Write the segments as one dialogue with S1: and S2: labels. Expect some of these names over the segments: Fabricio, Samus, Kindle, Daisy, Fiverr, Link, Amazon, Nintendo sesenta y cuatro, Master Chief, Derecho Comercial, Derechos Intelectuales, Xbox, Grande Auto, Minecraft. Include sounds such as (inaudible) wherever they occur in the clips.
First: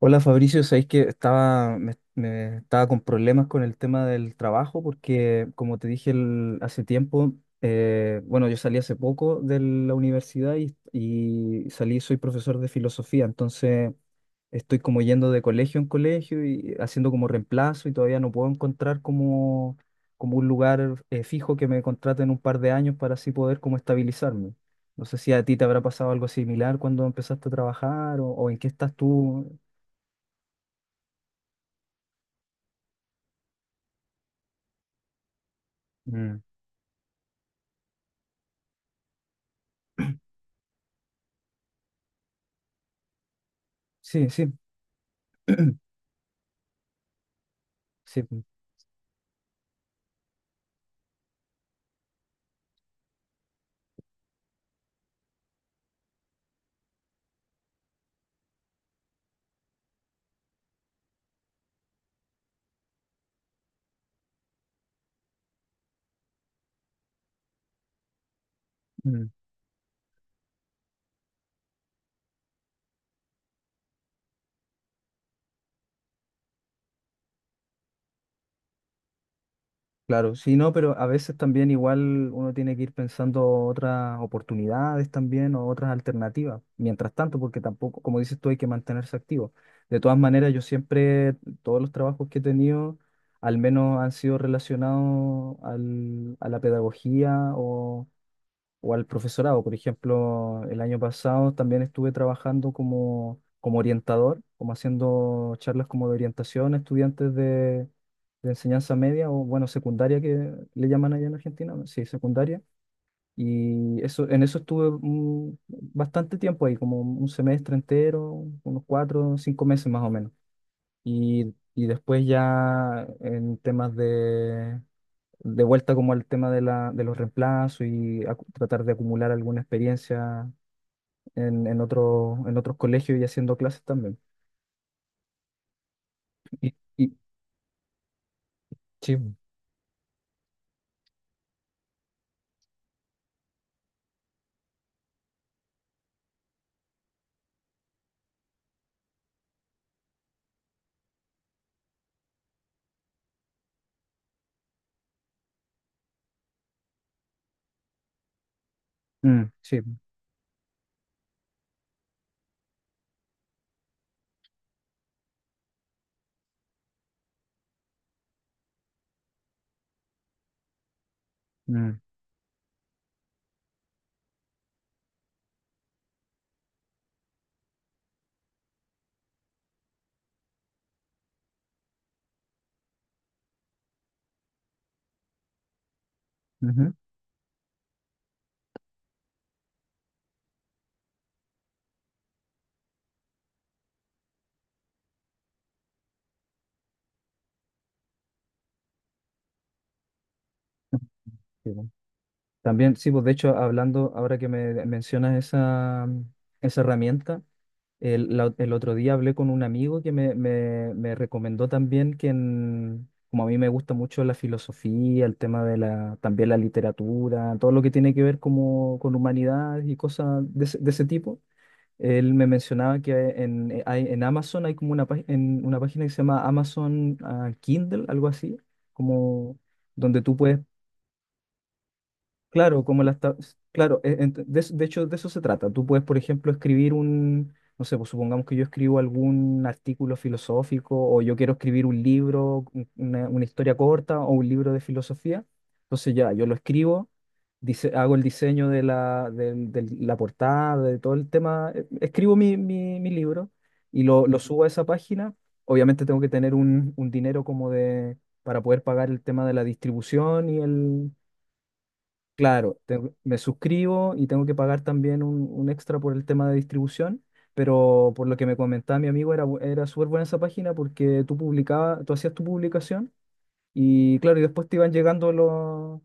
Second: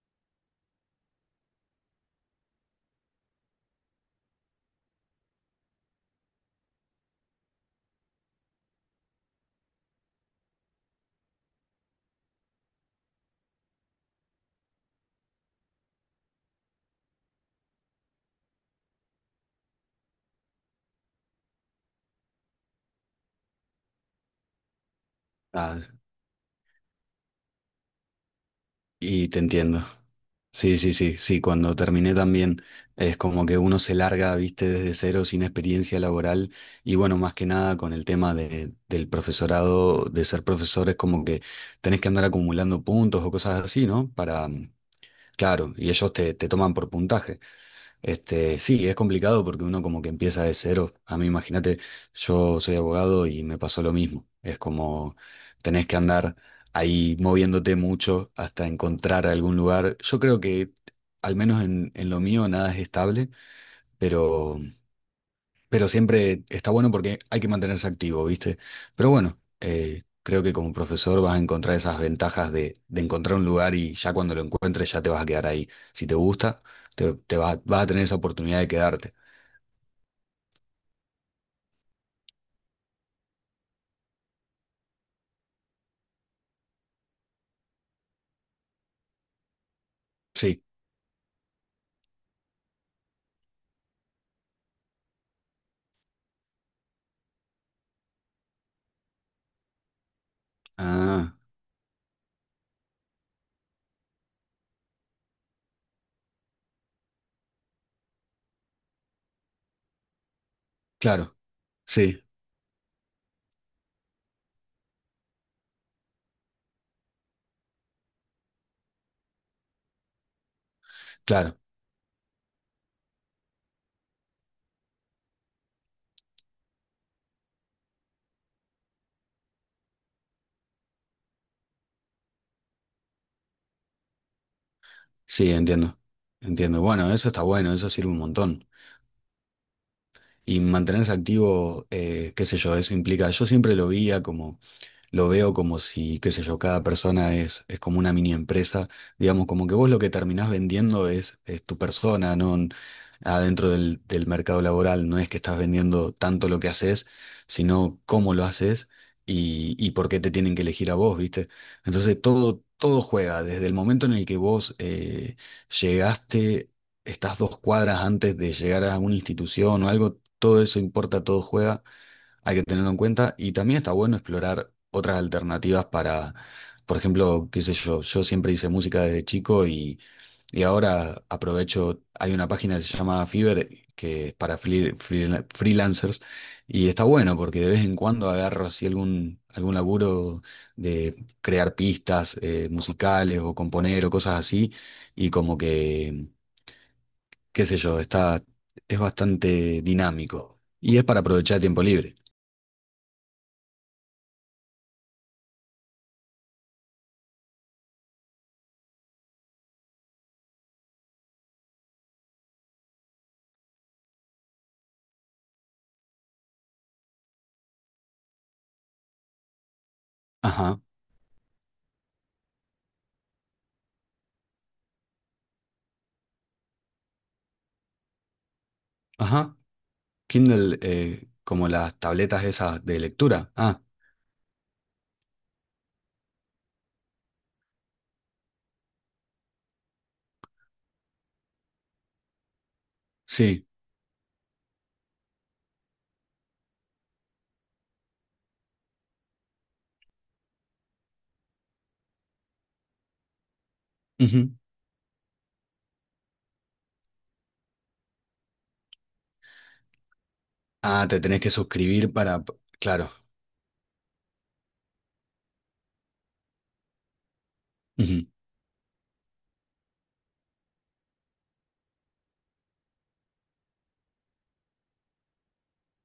S1: Hola Fabricio, sabéis que estaba, me estaba con problemas con el tema del trabajo porque, como te dije hace tiempo, bueno, yo salí hace poco de la universidad y salí, soy profesor de filosofía, entonces estoy como yendo de colegio en colegio y haciendo como reemplazo y todavía no puedo encontrar como, como un lugar fijo que me contrate en un par de años para así poder como estabilizarme. No sé si a ti te
S2: Ah,
S1: habrá pasado algo similar cuando empezaste a trabajar o en qué estás
S2: y te
S1: tú.
S2: entiendo. Sí, sí, sí, sí, cuando terminé también es como que uno se larga, viste, desde cero sin experiencia
S1: Mm.
S2: laboral. Y bueno, más que nada con el tema del profesorado, de ser profesor es como que tenés que andar acumulando puntos o cosas así, ¿no?
S1: Sí, sí,
S2: Claro, y ellos te toman por puntaje.
S1: sí,
S2: Este, sí, es complicado porque uno como que empieza de cero. A mí, imagínate, yo soy abogado y me pasó lo mismo. Es como tenés que andar ahí moviéndote mucho hasta encontrar algún lugar. Yo creo que, al menos en lo mío, nada es estable, pero pero siempre está bueno porque hay que mantenerse activo, ¿viste? Pero
S1: mm,
S2: bueno, creo que como profesor vas a encontrar esas ventajas de encontrar un lugar y ya cuando lo encuentres ya te vas a quedar ahí. Si te gusta, vas a tener esa oportunidad de quedarte.
S1: claro, sí, no, pero a veces también igual uno tiene que ir pensando otras oportunidades también o otras alternativas, mientras tanto, porque tampoco, como dices tú, hay que mantenerse activo. De todas maneras, yo
S2: Sí.
S1: siempre, todos los trabajos que he tenido, al menos han sido relacionados a la pedagogía o al profesorado. Por ejemplo, el año
S2: Ah,
S1: pasado también estuve trabajando como, como orientador, como haciendo charlas como de orientación a estudiantes de enseñanza media o, bueno, secundaria que le llaman allá en
S2: claro.
S1: Argentina, ¿no? Sí,
S2: Sí,
S1: secundaria. Y eso, en eso estuve bastante tiempo ahí, como un semestre entero, unos cuatro, cinco meses más o menos. Y,
S2: claro.
S1: y después ya en temas de vuelta como al tema de la, de los reemplazos y tratar de acumular alguna experiencia en otro, en otros colegios y haciendo clases también.
S2: Sí, entiendo.
S1: Y,
S2: Entiendo. Bueno,
S1: y-
S2: eso está bueno, eso sirve un montón.
S1: sí,
S2: Y mantenerse activo, qué sé yo, eso implica, yo siempre lo veía como lo veo como si, qué sé yo, cada persona es como una mini empresa, digamos, como que vos lo que terminás vendiendo es tu persona, no n- adentro del mercado laboral, no es que estás vendiendo tanto lo que haces, sino cómo lo haces
S1: sí,
S2: y por qué te tienen que elegir a vos, ¿viste? Entonces todo juega, desde el momento en el que vos llegaste, estás dos cuadras antes de llegar a una institución o algo, todo eso importa, todo juega.
S1: mm,
S2: Hay que tenerlo en cuenta. Y también está bueno explorar otras alternativas para, por ejemplo, qué sé yo, yo siempre hice música desde chico y ahora aprovecho, hay una página que se llama Fiverr, que es para freelancers, y
S1: ujú,
S2: está bueno porque de vez en cuando agarro así algún laburo de crear pistas musicales o componer o cosas así, y como que, qué sé yo, está, es bastante dinámico. Y es para aprovechar
S1: sí,
S2: tiempo
S1: bueno.
S2: libre.
S1: También, sí, pues de hecho, hablando, ahora que me mencionas esa, esa herramienta, El otro día hablé con un amigo que me recomendó también que, como a mí me gusta mucho la filosofía, el tema de la, también la literatura, todo lo que tiene que ver como con humanidades y cosas ese
S2: Ajá,
S1: de ese tipo, él me mencionaba que en, en Amazon hay como una, en una página que se llama Amazon Kindle, algo así,
S2: ajá.
S1: como donde tú puedes.
S2: Kindle, como las tabletas
S1: Claro,
S2: esas de
S1: como las
S2: lectura. Ah,
S1: claro, de hecho de eso se trata. Tú puedes, por ejemplo, escribir un, no sé, pues supongamos que yo escribo algún artículo filosófico o yo quiero escribir un libro, una
S2: sí.
S1: historia corta o un libro de filosofía. Entonces ya, yo lo escribo, hago el diseño de la, la portada, de todo el tema, escribo mi, mi libro y lo Ujú
S2: Ujú.
S1: subo a esa página. Obviamente tengo que tener un dinero como de, para poder pagar el tema de la distribución y
S2: Ah,
S1: el
S2: te tenés que suscribir para...
S1: claro,
S2: Claro.
S1: me suscribo y tengo que pagar también un extra por el tema de distribución, pero
S2: Ujú.
S1: por lo que me comentaba mi amigo era, era súper buena esa página porque tú publicabas, tú hacías tu publicación y claro, y después te iban llegando los,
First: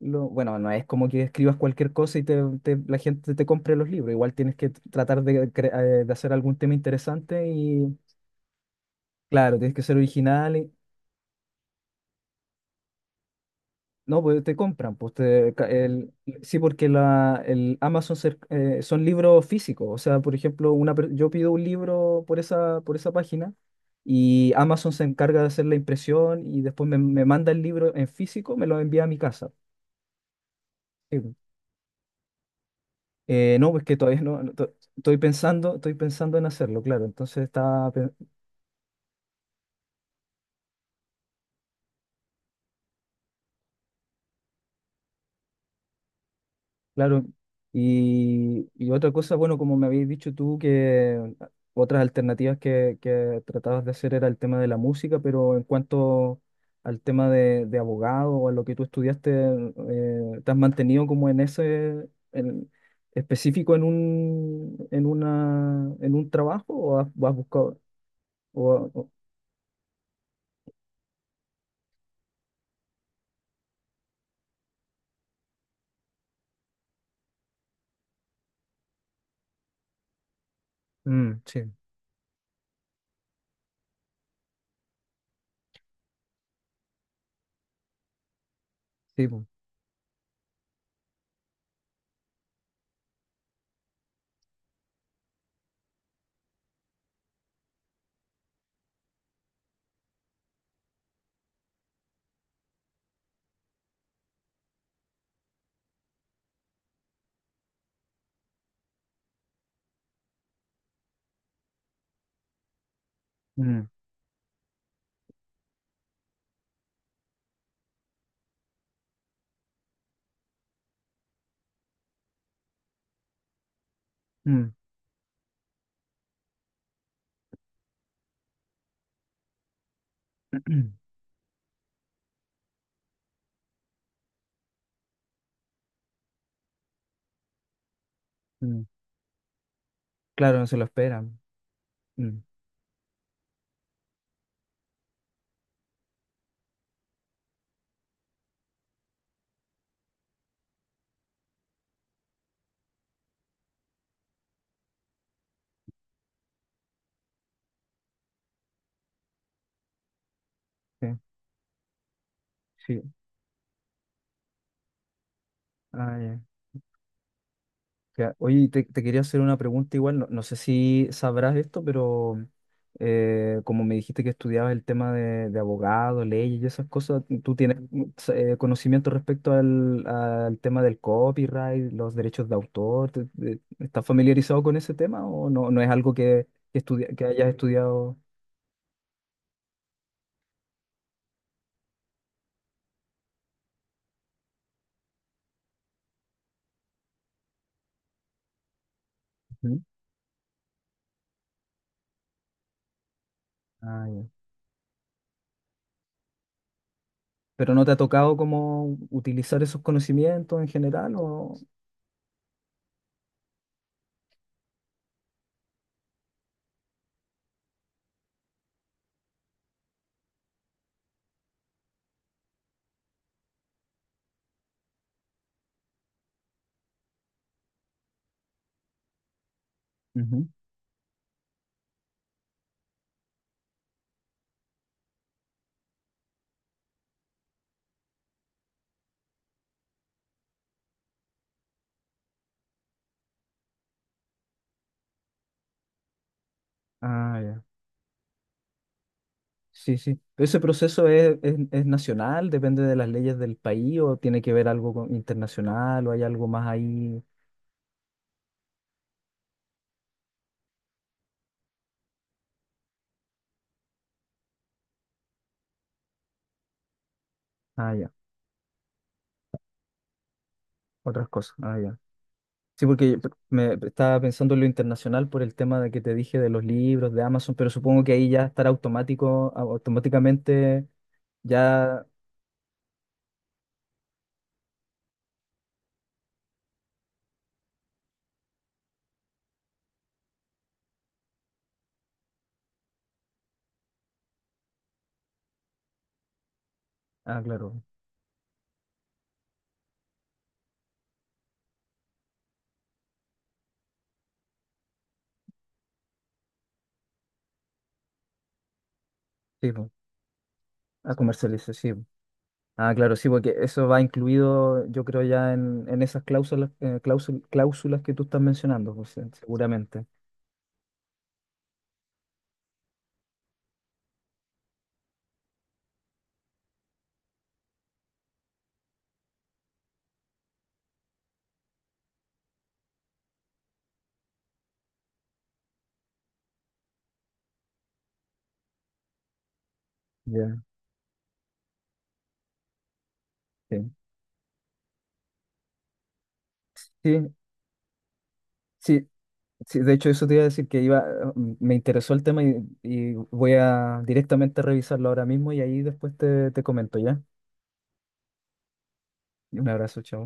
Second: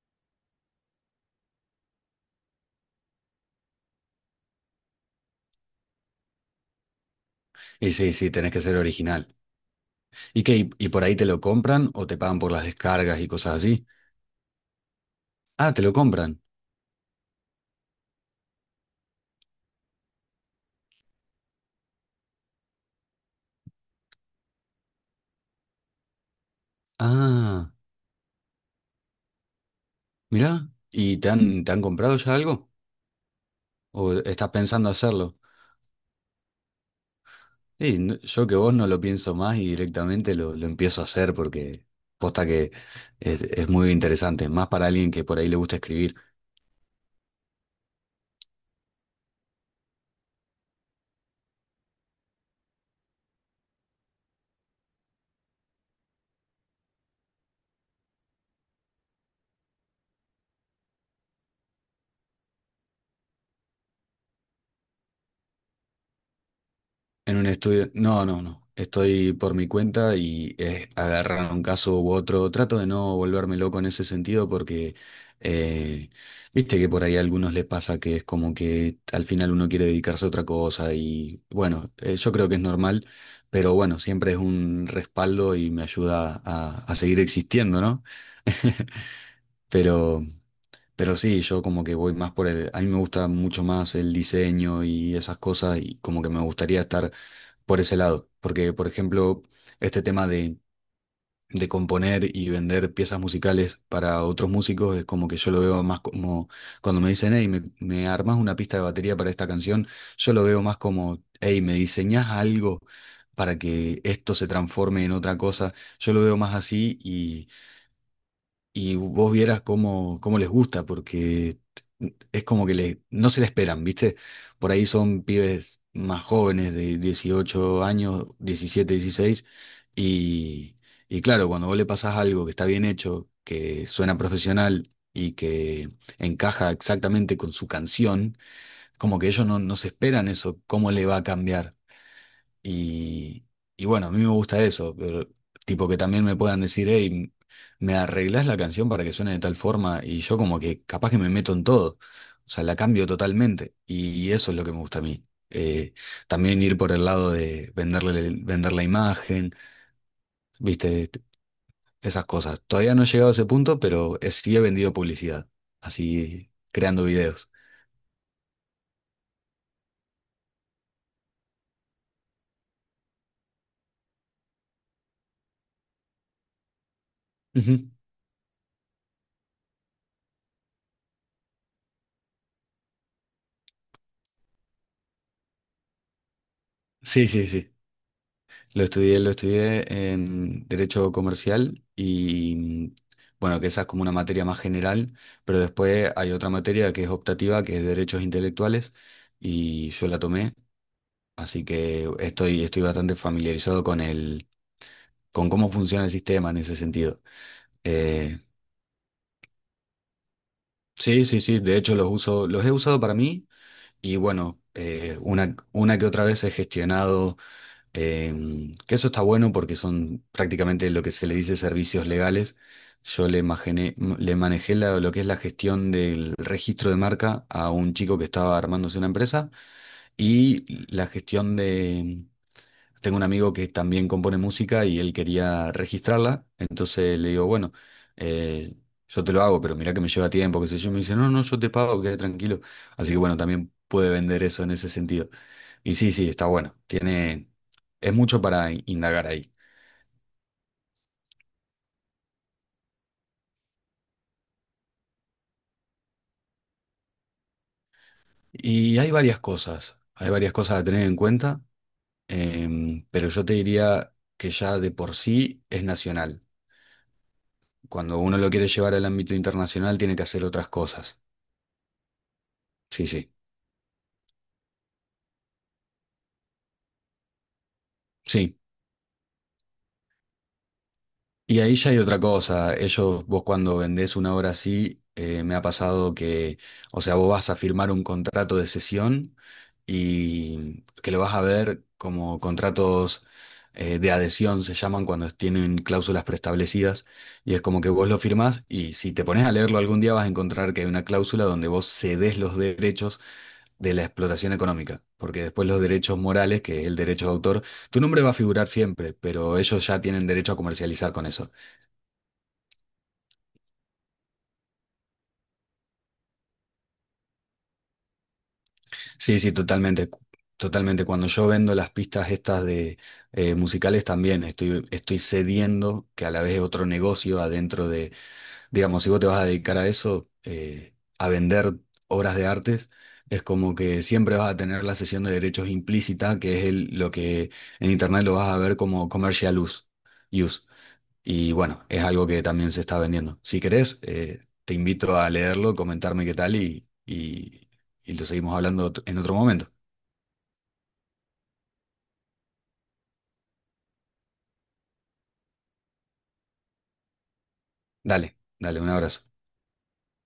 S1: bueno, no es como que escribas cualquier cosa y te, la gente te compre los libros, igual tienes que tratar de, de hacer algún tema interesante
S2: Y
S1: y
S2: sí, sí, tenés que ser original.
S1: claro, tienes que ser
S2: ¿Y qué?
S1: original.
S2: Y por ahí te lo compran o te pagan por las descargas y cosas así?
S1: No, pues te compran, pues te,
S2: Ah, te lo
S1: el,
S2: compran.
S1: sí, porque la, el Amazon son libros físicos, o sea, por ejemplo, una, yo pido un libro por esa página y Amazon se encarga de hacer la impresión y después me, me manda el
S2: Ah,
S1: libro en físico, me lo envía a mi casa.
S2: mirá. ¿Y
S1: Sí, pues.
S2: te han comprado ya algo?
S1: No, pues que
S2: ¿O
S1: todavía no,
S2: estás
S1: no,
S2: pensando hacerlo?
S1: estoy pensando en hacerlo, claro, entonces está
S2: Sí, no, yo que vos no lo pienso más y directamente lo empiezo a hacer porque posta que es muy interesante, más para alguien que por ahí le gusta escribir.
S1: claro. Y, y otra cosa, bueno, como me habéis dicho tú, que otras alternativas que tratabas de hacer era el tema de la música, pero en cuanto al tema de abogado o a lo que tú estudiaste, ¿te has mantenido como en ese, específico en un, en una, en un trabajo o has
S2: En un
S1: buscado?
S2: estudio, no, no, no.
S1: o- o-
S2: Estoy por mi cuenta y es agarrar un caso u otro. Trato de no volverme loco en ese sentido porque, eh, viste que por ahí a algunos les pasa que es como que al final uno quiere dedicarse a otra cosa
S1: Mm,
S2: y
S1: sí,
S2: bueno, yo creo que es normal, pero bueno, siempre es un respaldo y me ayuda a seguir existiendo, ¿no?
S1: sí, po.
S2: Pero, pero sí, yo como que voy más por el, a mí me gusta mucho más el diseño y esas cosas y como que me gustaría estar por ese lado, porque por ejemplo, este tema de componer y vender piezas musicales para otros músicos es como que yo lo veo más como cuando me dicen, hey, me armas una pista de batería para esta canción, yo lo veo más como, hey, me diseñas algo para
S1: Mm,
S2: que esto se transforme en otra cosa, yo lo veo más así y vos vieras cómo, cómo les gusta, porque es como que le, no se la esperan, ¿viste? Por
S1: mm,
S2: ahí son pibes más jóvenes, de 18 años, 17 16 y,
S1: (clears throat)
S2: y claro, cuando vos le pasás algo que está bien hecho, que suena profesional y que encaja exactamente con su canción,
S1: mm.
S2: como que ellos no, no se esperan
S1: Claro,
S2: eso,
S1: no se lo
S2: cómo le va a
S1: esperan.
S2: cambiar.
S1: Mm,
S2: Y, y bueno, a mí me gusta eso, pero tipo que también me puedan decir, hey, me arreglás la canción para que suene de tal forma y yo como que capaz que me meto en todo, o sea, la cambio totalmente y eso es lo que me gusta a mí. Eh, también ir por el lado de venderle, vender la imagen, viste,
S1: sí,
S2: Esas cosas. Todavía
S1: sí.
S2: no he llegado a ese punto, pero sí he vendido publicidad,
S1: Ah, ya.
S2: así creando videos.
S1: Ya, oye, te quería hacer una pregunta igual, no, no sé si sabrás esto, pero como me dijiste que estudiabas el tema de abogado, leyes y esas cosas, ¿tú tienes
S2: Ujú.
S1: conocimiento respecto al, al tema del copyright, los derechos de autor? ¿Estás familiarizado con ese tema o no, no es algo que, que
S2: Sí, sí,
S1: hayas
S2: sí.
S1: estudiado?
S2: Lo estudié en Derecho Comercial y bueno, que esa es como una materia más general, pero después hay otra materia que es optativa, que es Derechos Intelectuales,
S1: Ujú.
S2: y yo la tomé, así que estoy, estoy bastante familiarizado con
S1: Ah, ya.
S2: el, con cómo funciona el sistema en ese sentido.
S1: ¿Pero no te ha tocado
S2: Eh,
S1: como utilizar esos conocimientos en general
S2: sí, sí,
S1: o...?
S2: sí, de hecho los uso, los he usado para mí y bueno, una que otra vez he gestionado. Que eso está bueno porque son prácticamente lo que se le dice servicios legales. Le manejé lo que es la gestión del registro de marca a un chico que estaba armándose una empresa
S1: Ujú.
S2: y la gestión de... Tengo un amigo que también compone música y él quería registrarla, entonces le digo, bueno, eh, yo te lo hago, pero mirá que me lleva tiempo, qué sé yo, me dice, no, no, yo te pago, quédate tranquilo. Así que bueno, también puede vender eso en ese sentido. Y sí, sí, está bueno.
S1: Ah,
S2: Tiene,
S1: ya.
S2: es mucho para indagar ahí.
S1: Sí, sí. Pero ¿ese proceso es nacional? ¿Depende de las leyes del país o tiene que ver algo internacional o hay algo más ahí?
S2: Y hay varias cosas a tener en cuenta, pero yo te diría que ya de por sí es nacional.
S1: Ah, ya.
S2: Cuando uno lo quiere llevar al ámbito internacional, tiene que hacer otras cosas.
S1: Otras cosas. Ah, ya. Sí,
S2: Sí,
S1: porque
S2: sí,
S1: me estaba pensando en lo internacional por el tema de que te dije de los libros, de Amazon, pero supongo que ahí ya
S2: sí.
S1: estará automático, automáticamente
S2: Y ahí ya hay
S1: ya.
S2: otra cosa. Ellos, vos cuando vendés una obra así, me ha pasado que, o sea, vos vas a firmar un contrato de cesión y que lo vas a ver como contratos de adhesión, se llaman cuando tienen cláusulas preestablecidas.
S1: Ah,
S2: Y es como
S1: claro.
S2: que vos lo firmás y si te pones a leerlo algún día vas a encontrar que hay una cláusula donde vos cedes los derechos de la explotación económica. Porque después los derechos morales, que es el derecho de autor, tu nombre va a figurar siempre, pero
S1: Sí,
S2: ellos
S1: pues.
S2: ya tienen derecho a comercializar
S1: A
S2: con eso.
S1: comercializar, sí. Po. Ah, claro, sí, porque eso va incluido, yo creo, ya en esas cláusulas, cláusulas que tú estás mencionando, pues,
S2: Sí, sí,
S1: seguramente.
S2: totalmente, totalmente. Cuando yo vendo las pistas estas de musicales también estoy, estoy cediendo que a la vez es otro negocio adentro de, digamos, si vos te vas a dedicar a eso, a vender obras de artes, es como que siempre vas a tener la cesión de derechos implícita, que es el, lo que en internet lo vas a ver como commercial use. Use.
S1: Ya.
S2: Y bueno, es algo que también se está vendiendo. Si
S1: Sí.
S2: querés, te invito a leerlo, comentarme qué tal
S1: Sí,
S2: y lo seguimos hablando
S1: sí,
S2: en otro momento.
S1: sí, de hecho eso te iba a decir que iba, me interesó el tema y voy a directamente revisarlo ahora mismo y ahí después te, te comento, ¿ya?
S2: Dale, dale, un abrazo.
S1: Un abrazo, chao.